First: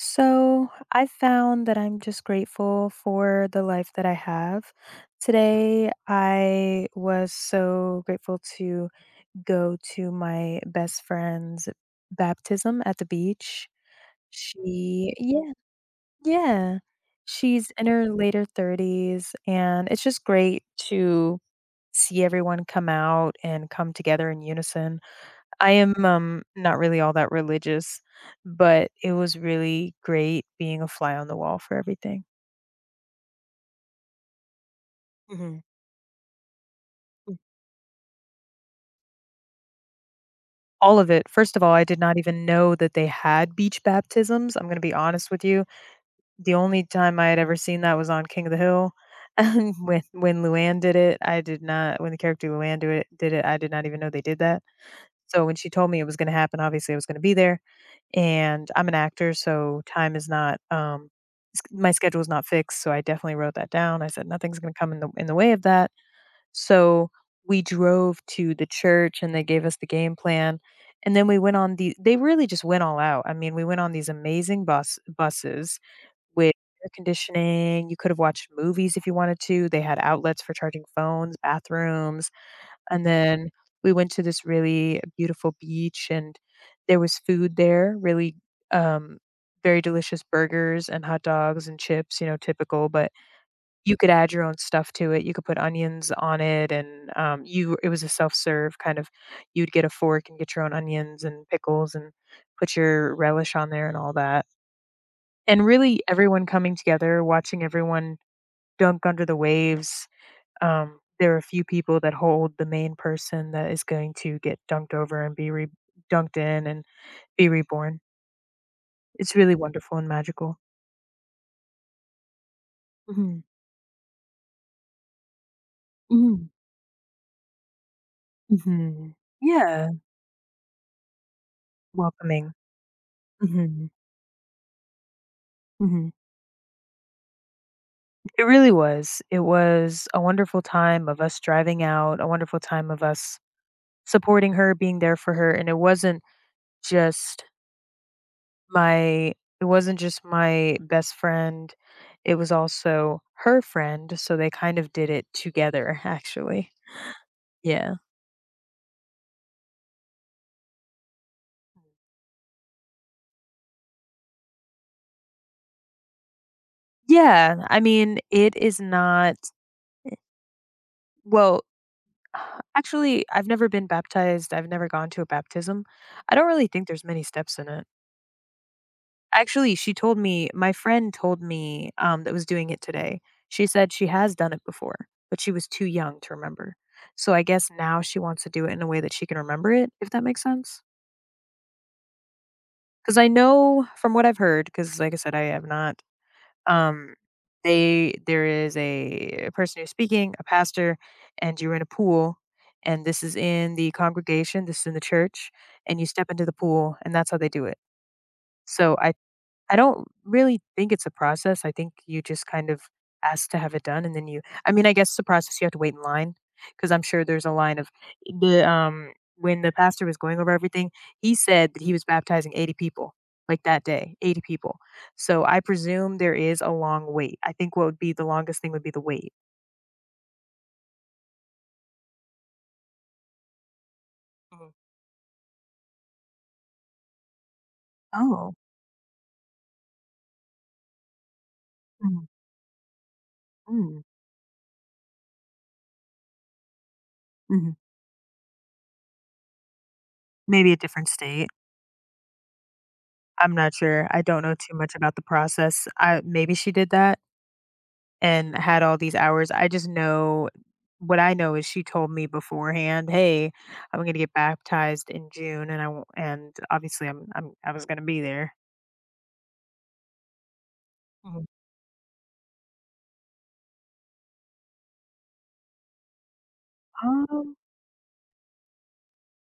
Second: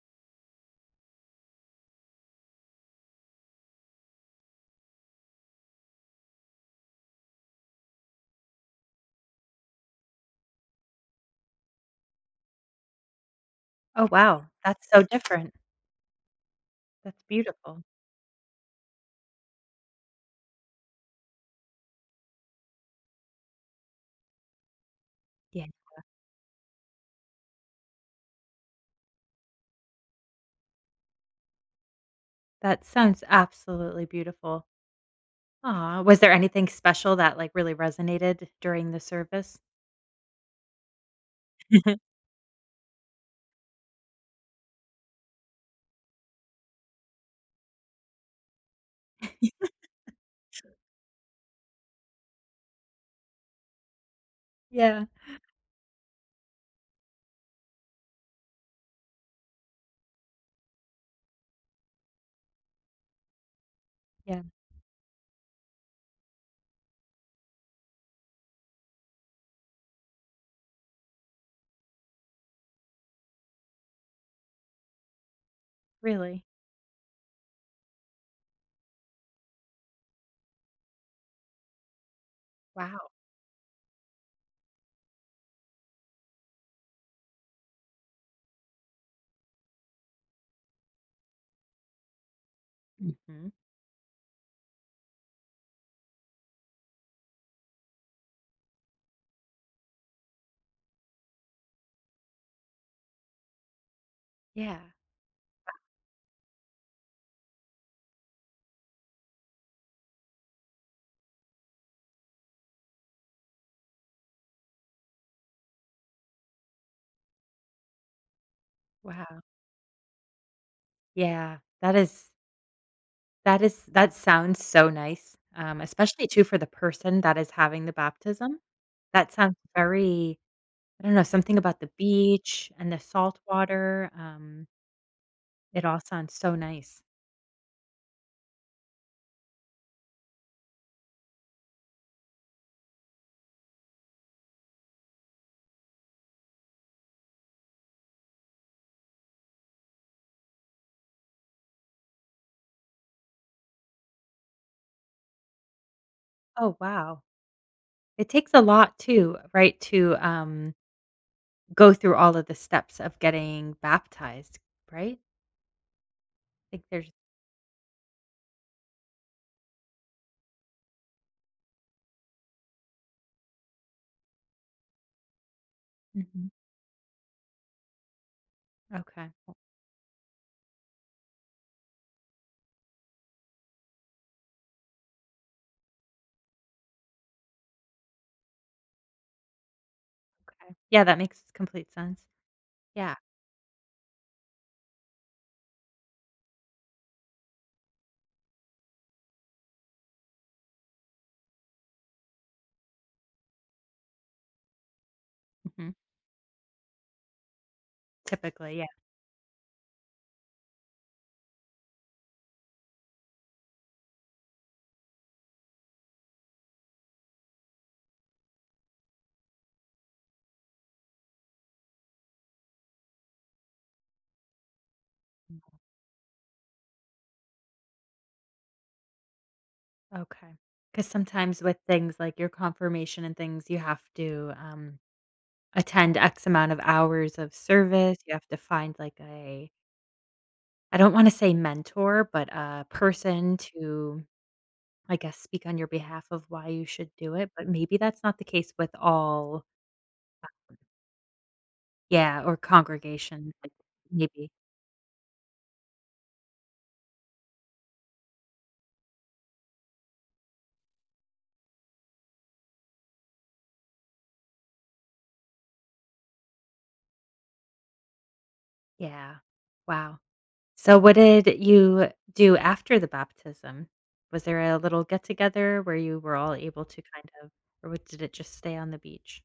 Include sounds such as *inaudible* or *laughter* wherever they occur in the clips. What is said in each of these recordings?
So I found that I'm just grateful for the life that I have. Today, I was so grateful to go to my best friend's baptism at the beach. Oh, wow. That's so She, different. yeah, yeah, That's she's beautiful. in her later 30s, and it's just great to see everyone come out and come together in unison. Yeah. I am not really all that religious, but it was really great being a fly on the wall for everything. That sounds absolutely beautiful. Hmm Aw, was there anything special that, like, really resonated during the service? All of it. First of all, I did *laughs* not even know that they had beach baptisms. I'm going to be honest with you. The only time I had ever seen that was on King of the Hill. *laughs* And when Luann did it, I did not when the character Luann do it did it, I did not even know they did that. Yeah, So when she told me it was going to happen, obviously I was going to be there. And I'm an actor, so time is not, my schedule's not fixed, so I definitely wrote that down. I said yeah, nothing's going to come in the way of that. So we drove to the church and they gave us the game plan. And then we went on the they really just went all out. I mean, we went on these amazing buses really. with air conditioning. You could have watched movies if you wanted to. They had outlets for charging phones, bathrooms, and Wow. then we went to this really beautiful beach, and there was food there, really, um, very delicious burgers and hot dogs and chips, typical, but Mhm. you could add your own stuff to it. You could put onions on it and, you it was a self-serve kind of . You'd get a fork and get your own onions and pickles and put your relish on there and all that. Yeah. And really everyone coming together, watching everyone dunk under the waves. There are a few people that hold the main person that is going to get dunked over and be dunked in and be reborn. It's Wow. really wonderful and magical. Yeah. That is Mhm. that is that sounds so nice, especially too Mhm. for the person that is having the baptism. Mhm. That sounds Yeah, very I don't know, something about the welcoming. beach and the salt Mhm. water, it all Mhm. sounds so nice. It really was. It was a wonderful time of us driving out, a wonderful time of us supporting her, being there for her, and it wasn't just My it wasn't just my best friend, it was also her friend, so they kind of did it together, *laughs* actually. Oh, wow. Yeah. It takes a lot too, right, to, go through all of the steps of getting baptized, right? I think there's Yeah, I mean, it is not well, *sighs* actually, I've never been baptized. I've never gone to a baptism. I don't mhm. really think there's many steps in it. Okay, Actually, she told me my friend told me, that was doing it today. She said she has done it before, but she was too young to remember. So I guess now she wants to do it in a way that she can remember it, if that makes okay. sense? Yeah, that makes complete sense. Yeah. 'Cause I know from what I've heard, because like I said, I have not, um, they There is a person who's speaking, a pastor, and you're in a pool, and this is in the congregation, this is in the church, Mhm. and you step into the pool, and that's how they do it. Typically, yeah. So I don't really think it's a process. I think you just kind of ask to have it done, and then you I mean, I guess the process, you have to wait in line, because 'cause I'm sure there's a line of the, um when the pastor was going over everything, he said that he was baptizing 80 people, like, that day, 80 people. So, I Mhm. presume there is a long wait. I think what would be the longest thing would be the wait. Okay. Because sometimes with things like your confirmation and things, you have to, Mhm. Attend X amount of hours of service. You have Oh. to find, like, a I don't wanna say Mhm. mentor, but a person Mm. to I guess, speak on your behalf of why you should do it, but Mhm. maybe that's not the case with all uh, Maybe a different state. yeah, or congregation, I'm like, not sure. I don't maybe. know too much about the process. I maybe she did that and had all these hours. I just know what I know is she told me beforehand, "Hey, I'm gonna get baptized in June," and I won't and obviously I was gonna be there. Yeah. Wow. So what did Mhm. you do after the baptism? Was there a little get together where you were all able to kind of Um, or what did it just stay on the beach?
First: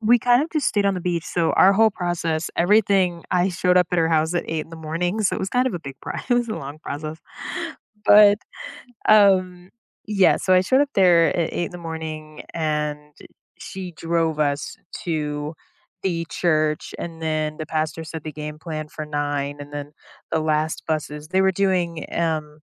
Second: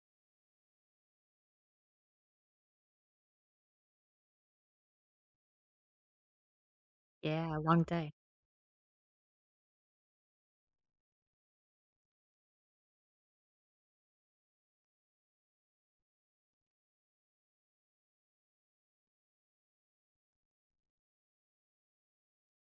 we kind of just stayed on the beach, so our whole process, everything I showed up at her house at 8 in the morning, *laughs* so it was kind of a big process. *laughs* It was a long process, Yeah, a long day. but Um, yeah, so I showed up there at 8 in the morning and she drove us to the church, and then the pastor said the game plan for 9, and then the last buses they were doing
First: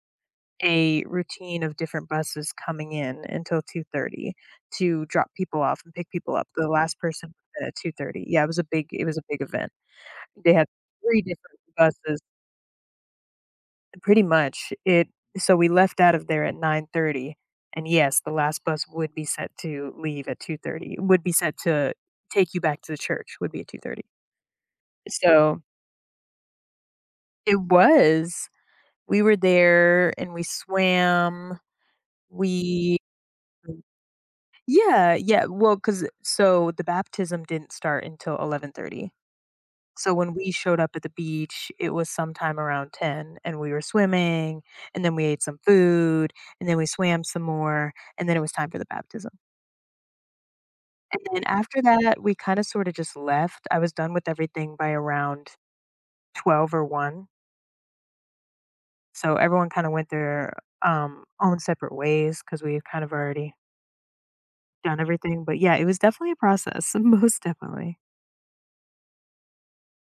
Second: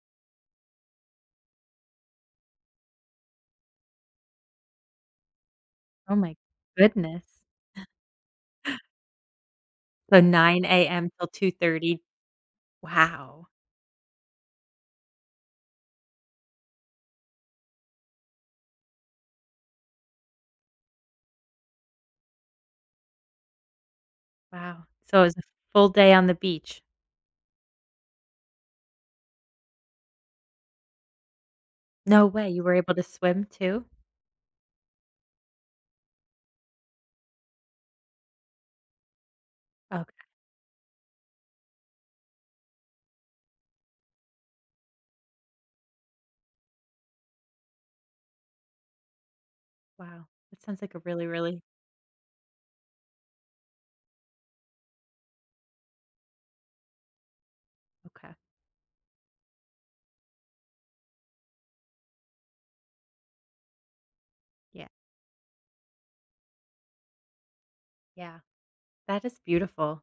a routine of different buses coming in until 2:30 to drop people off and pick Oh my people up. The last person goodness. at 2:30. Yeah, it was a big event. So They had 9 AM 3 till different 2:30. buses. Wow. Pretty much. It So we left out of there at 9:30, and yes, the last bus would be set to leave at 2:30. Would be set to Take you back to the church, would be at 2:30. Wow. So it was a So, full day on the beach. it was. We were there and we swam. No way. You were able We to swim too? Yeah, yeah, well, because so the baptism didn't start until 11:30. Oh, So when we showed up at the beach, it was sometime around 10 and we were swimming, and then we ate some food, and then we swam some more, and then it was time for the baptism. wow, that sounds like a And really, then really after that, we kind of sort of just left. I was done with everything by around 12 or 1. okay. So everyone kind of went their own separate ways because we had kind of already Yeah. done everything. But yeah, it was definitely a process, *laughs* most definitely. Yeah, that is beautiful.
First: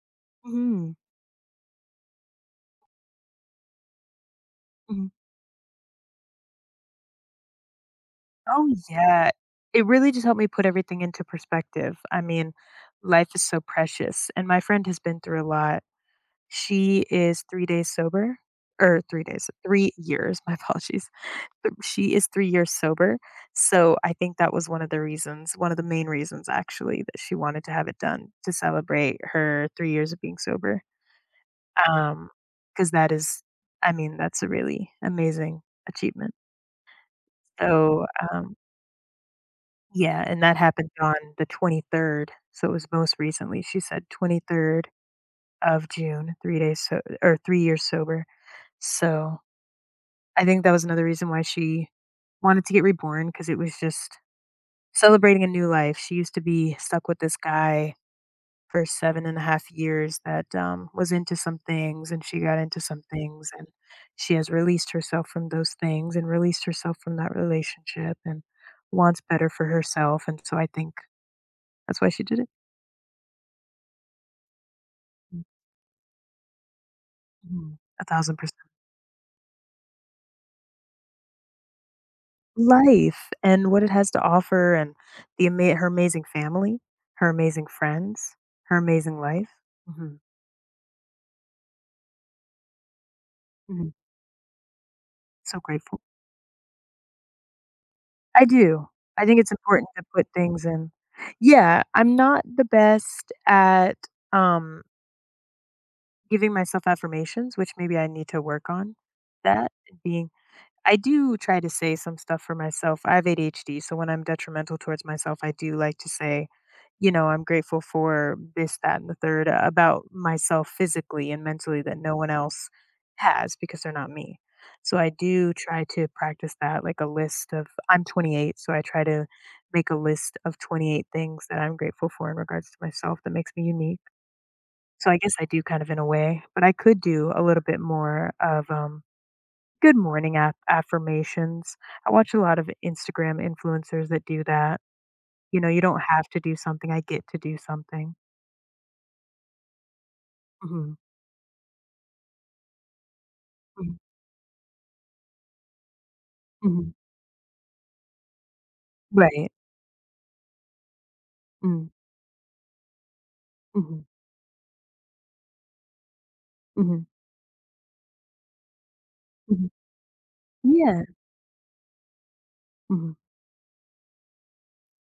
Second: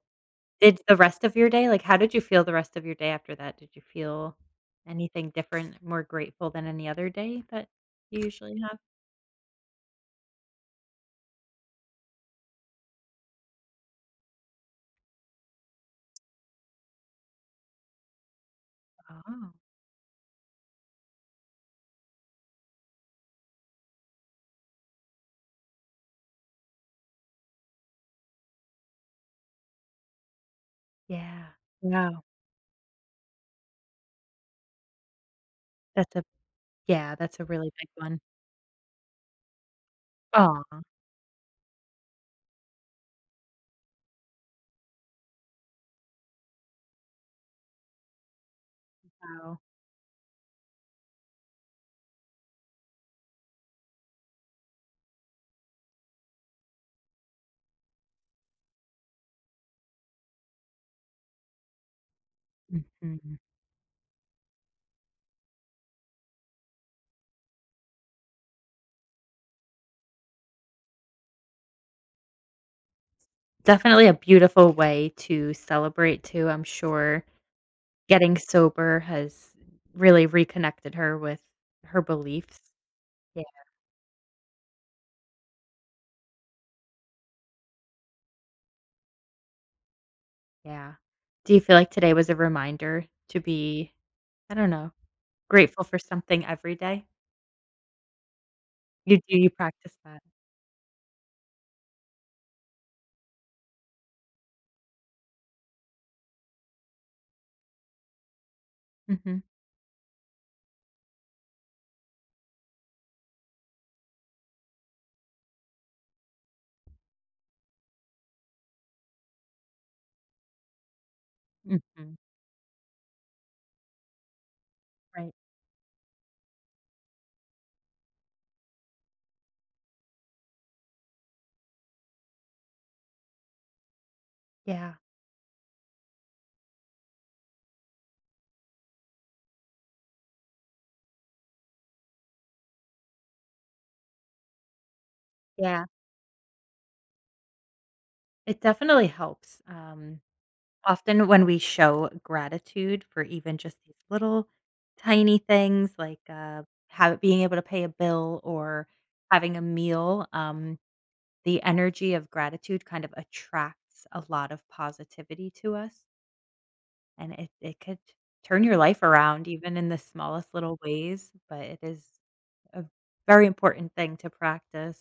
Did the Hmm rest of your day like, how did you feel the rest of your day after that? Did you feel anything different, more grateful than any other day that you usually Oh, have? yeah. It really just helped me put everything into perspective. I mean, life is so precious. And my friend has been through a lot. She is 3 days Oh. 3 years, *laughs* my apologies. She is 3 years sober. So I think that was one of the reasons, one of the main reasons actually, that she wanted to have it done to celebrate her 3 years of being sober. Yeah. Wow. Um, because that is, I mean, that's a really amazing That's a achievement. yeah, that's a really big So, one. um, Yeah, and that Oh, happened on the 23rd, so it was most recently, she said 23rd of June, 3 years sober, so wow. I think that was another reason why she wanted to get reborn because it was just celebrating a new life. She used to be stuck with this guy for 7.5 years that, was into some things, and she got into some Mhm. things, and she has released herself from those things and released herself from that relationship and wants better for herself, and so I think that's why she did it. Definitely a beautiful way Mm, to celebrate too, I'm sure. mhm, Getting 1,000%. sober has really reconnected her with her beliefs. Life and what it has to offer, and the ama her amazing family, her amazing friends, her amazing life. Mhm, Yeah. Do you feel like today was a reminder to mhm, be, I don't know, so grateful for grateful. something every day? I do. You I do, think you it's important practice to that. put things in Yeah, I'm not the best at, um, giving myself affirmations, which maybe I need to work on Mhm, that, being I do try to say some stuff for myself. I have ADHD, so when I'm detrimental towards myself, I do like to say, you know, I'm grateful for this, that, and the third about myself physically and mentally that mhm, no one else has because they're not me. So I right. do try to practice that, like a list of, I'm 28, so I try to make a list of 28 things that I'm grateful for in regards to myself that makes me unique. Yeah, So I guess I do kind of in a way, but I could do a little bit more of good morning affirmations. I watch a lot of Instagram influencers that do that. You know, you yeah. don't have to do something. I get to do something. It definitely helps. Mhm, Often when we show gratitude for even just mhm, these little tiny things like, mhm. have being able to pay a bill or Right. having a meal, the Mm, energy of gratitude kind of mhm, attracts a lot of positivity to us. mhm, And it could turn your life around mhm, even in the smallest little Yeah. ways, but it is a mhm, very important thing to practice.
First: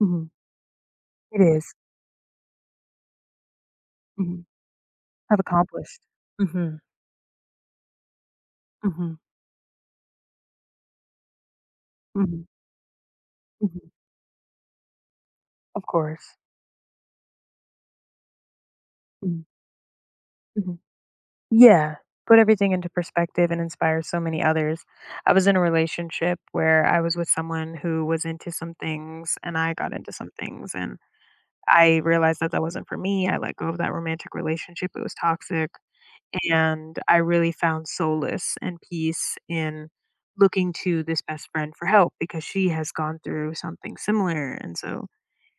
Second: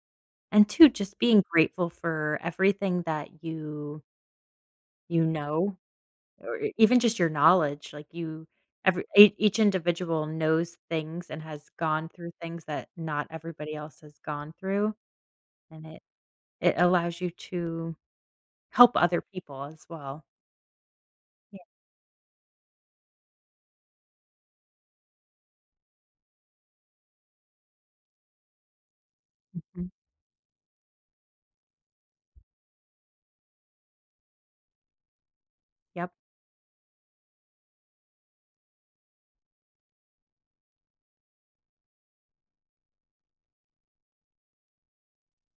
mhm, And two, just It being is. grateful for everything that you Mhm, you I've know, accomplished. or e- Mm-hmm. even just your knowledge, like you every Mm-hmm. ea each individual knows things and has gone hmm through mhm, things that not mhm, everybody mhm, else has gone through, and Of it course. it allows you to help other Mhm, people as well. mhm. Yeah, Yeah. Put everything into perspective and inspire so many others. I was in a relationship where I was with someone who was into some things and I mhm, got into some things, and I realized that that wasn't for me. I let go of that romantic relationship, it was toxic, yep. and I really found solace and peace in looking to this best friend for help because she has gone through something similar, and so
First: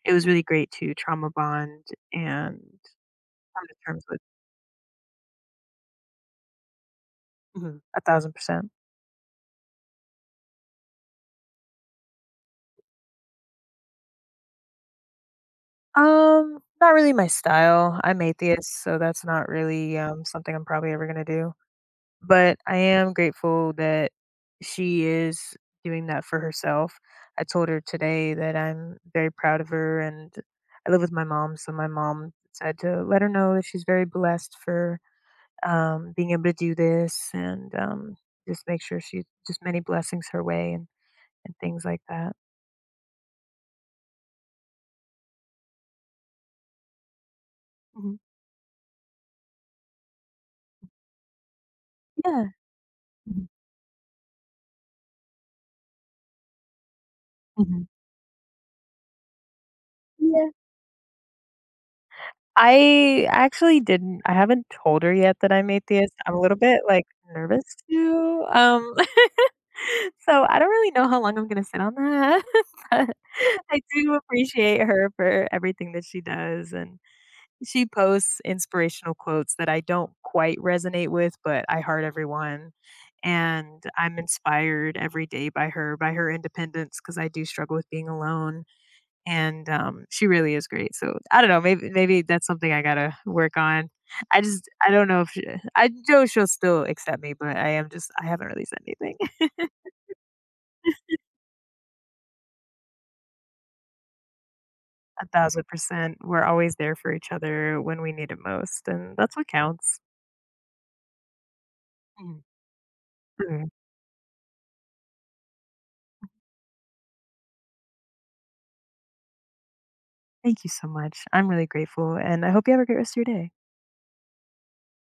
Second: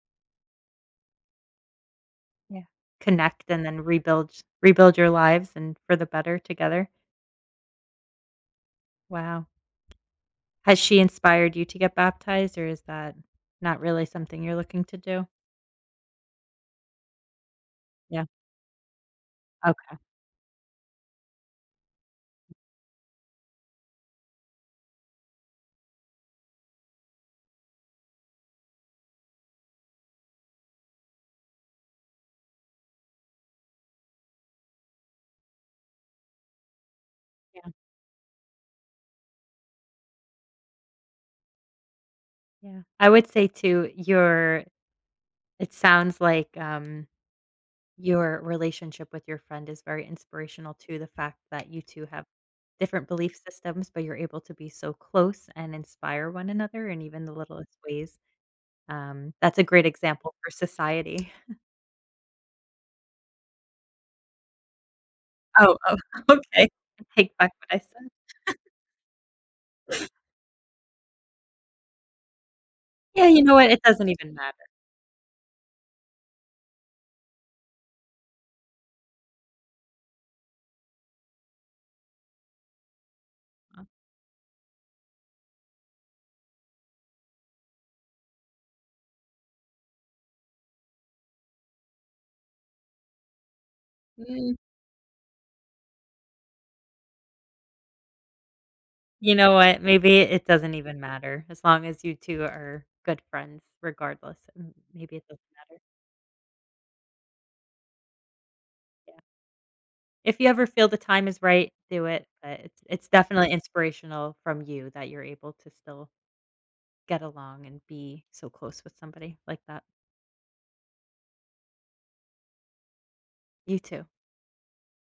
it was really great to trauma bond and Yeah. Connect and come to then terms with. rebuild your lives and for the better together. Mhm, 1,000%. Wow. Has she inspired you to get baptized, or is that not really something you're looking to do? Not really my style. I'm Yeah. atheist, so that's not really, Okay. Something I'm probably ever gonna do. But I am grateful that she is doing that for herself. I told her today that I'm very proud of her, and I live with my mom, so my mom said to let her know that she's very blessed for being able to do this, Yeah. and just make sure she just many blessings her way, and things like that. Yeah. I would say too, your it sounds like, Mhm. your relationship with your friend is very inspirational too, the fact that you two have Yeah. different belief Mhm. systems, but you're able to be so close and inspire one another in even the littlest Mhm. ways. That's a great example Yeah. for society. I actually didn't I haven't told her yet that I'm Oh, oh, atheist. *laughs* I'm a little okay. bit I like take back nervous what I said. to. *laughs* *laughs* So I don't really know how long I'm gonna sit on that, *laughs* but Yeah, you know what? It I doesn't do even matter. appreciate her for everything that she does, and she posts inspirational quotes that I don't quite resonate with, but I heart everyone, and I'm inspired every day by her independence, because I do struggle with being alone, and, she really is great, so I don't know, maybe that's something I gotta work on. Mm, I don't know if she I know she'll still accept me, but I am just I haven't really said anything. you know what? Maybe it doesn't even matter as long as you two are good friends regardless. M maybe it doesn't matter. 1,000%. We're always there for each other when we need it most, and Yeah. that's what counts. If you ever feel the time is right, do it, Mhm. but it's definitely Mhm. inspirational from you that you're able to still get along and be so close with somebody like that. Thank you so much. I'm really grateful, and I hope you have a great rest of your day. You too.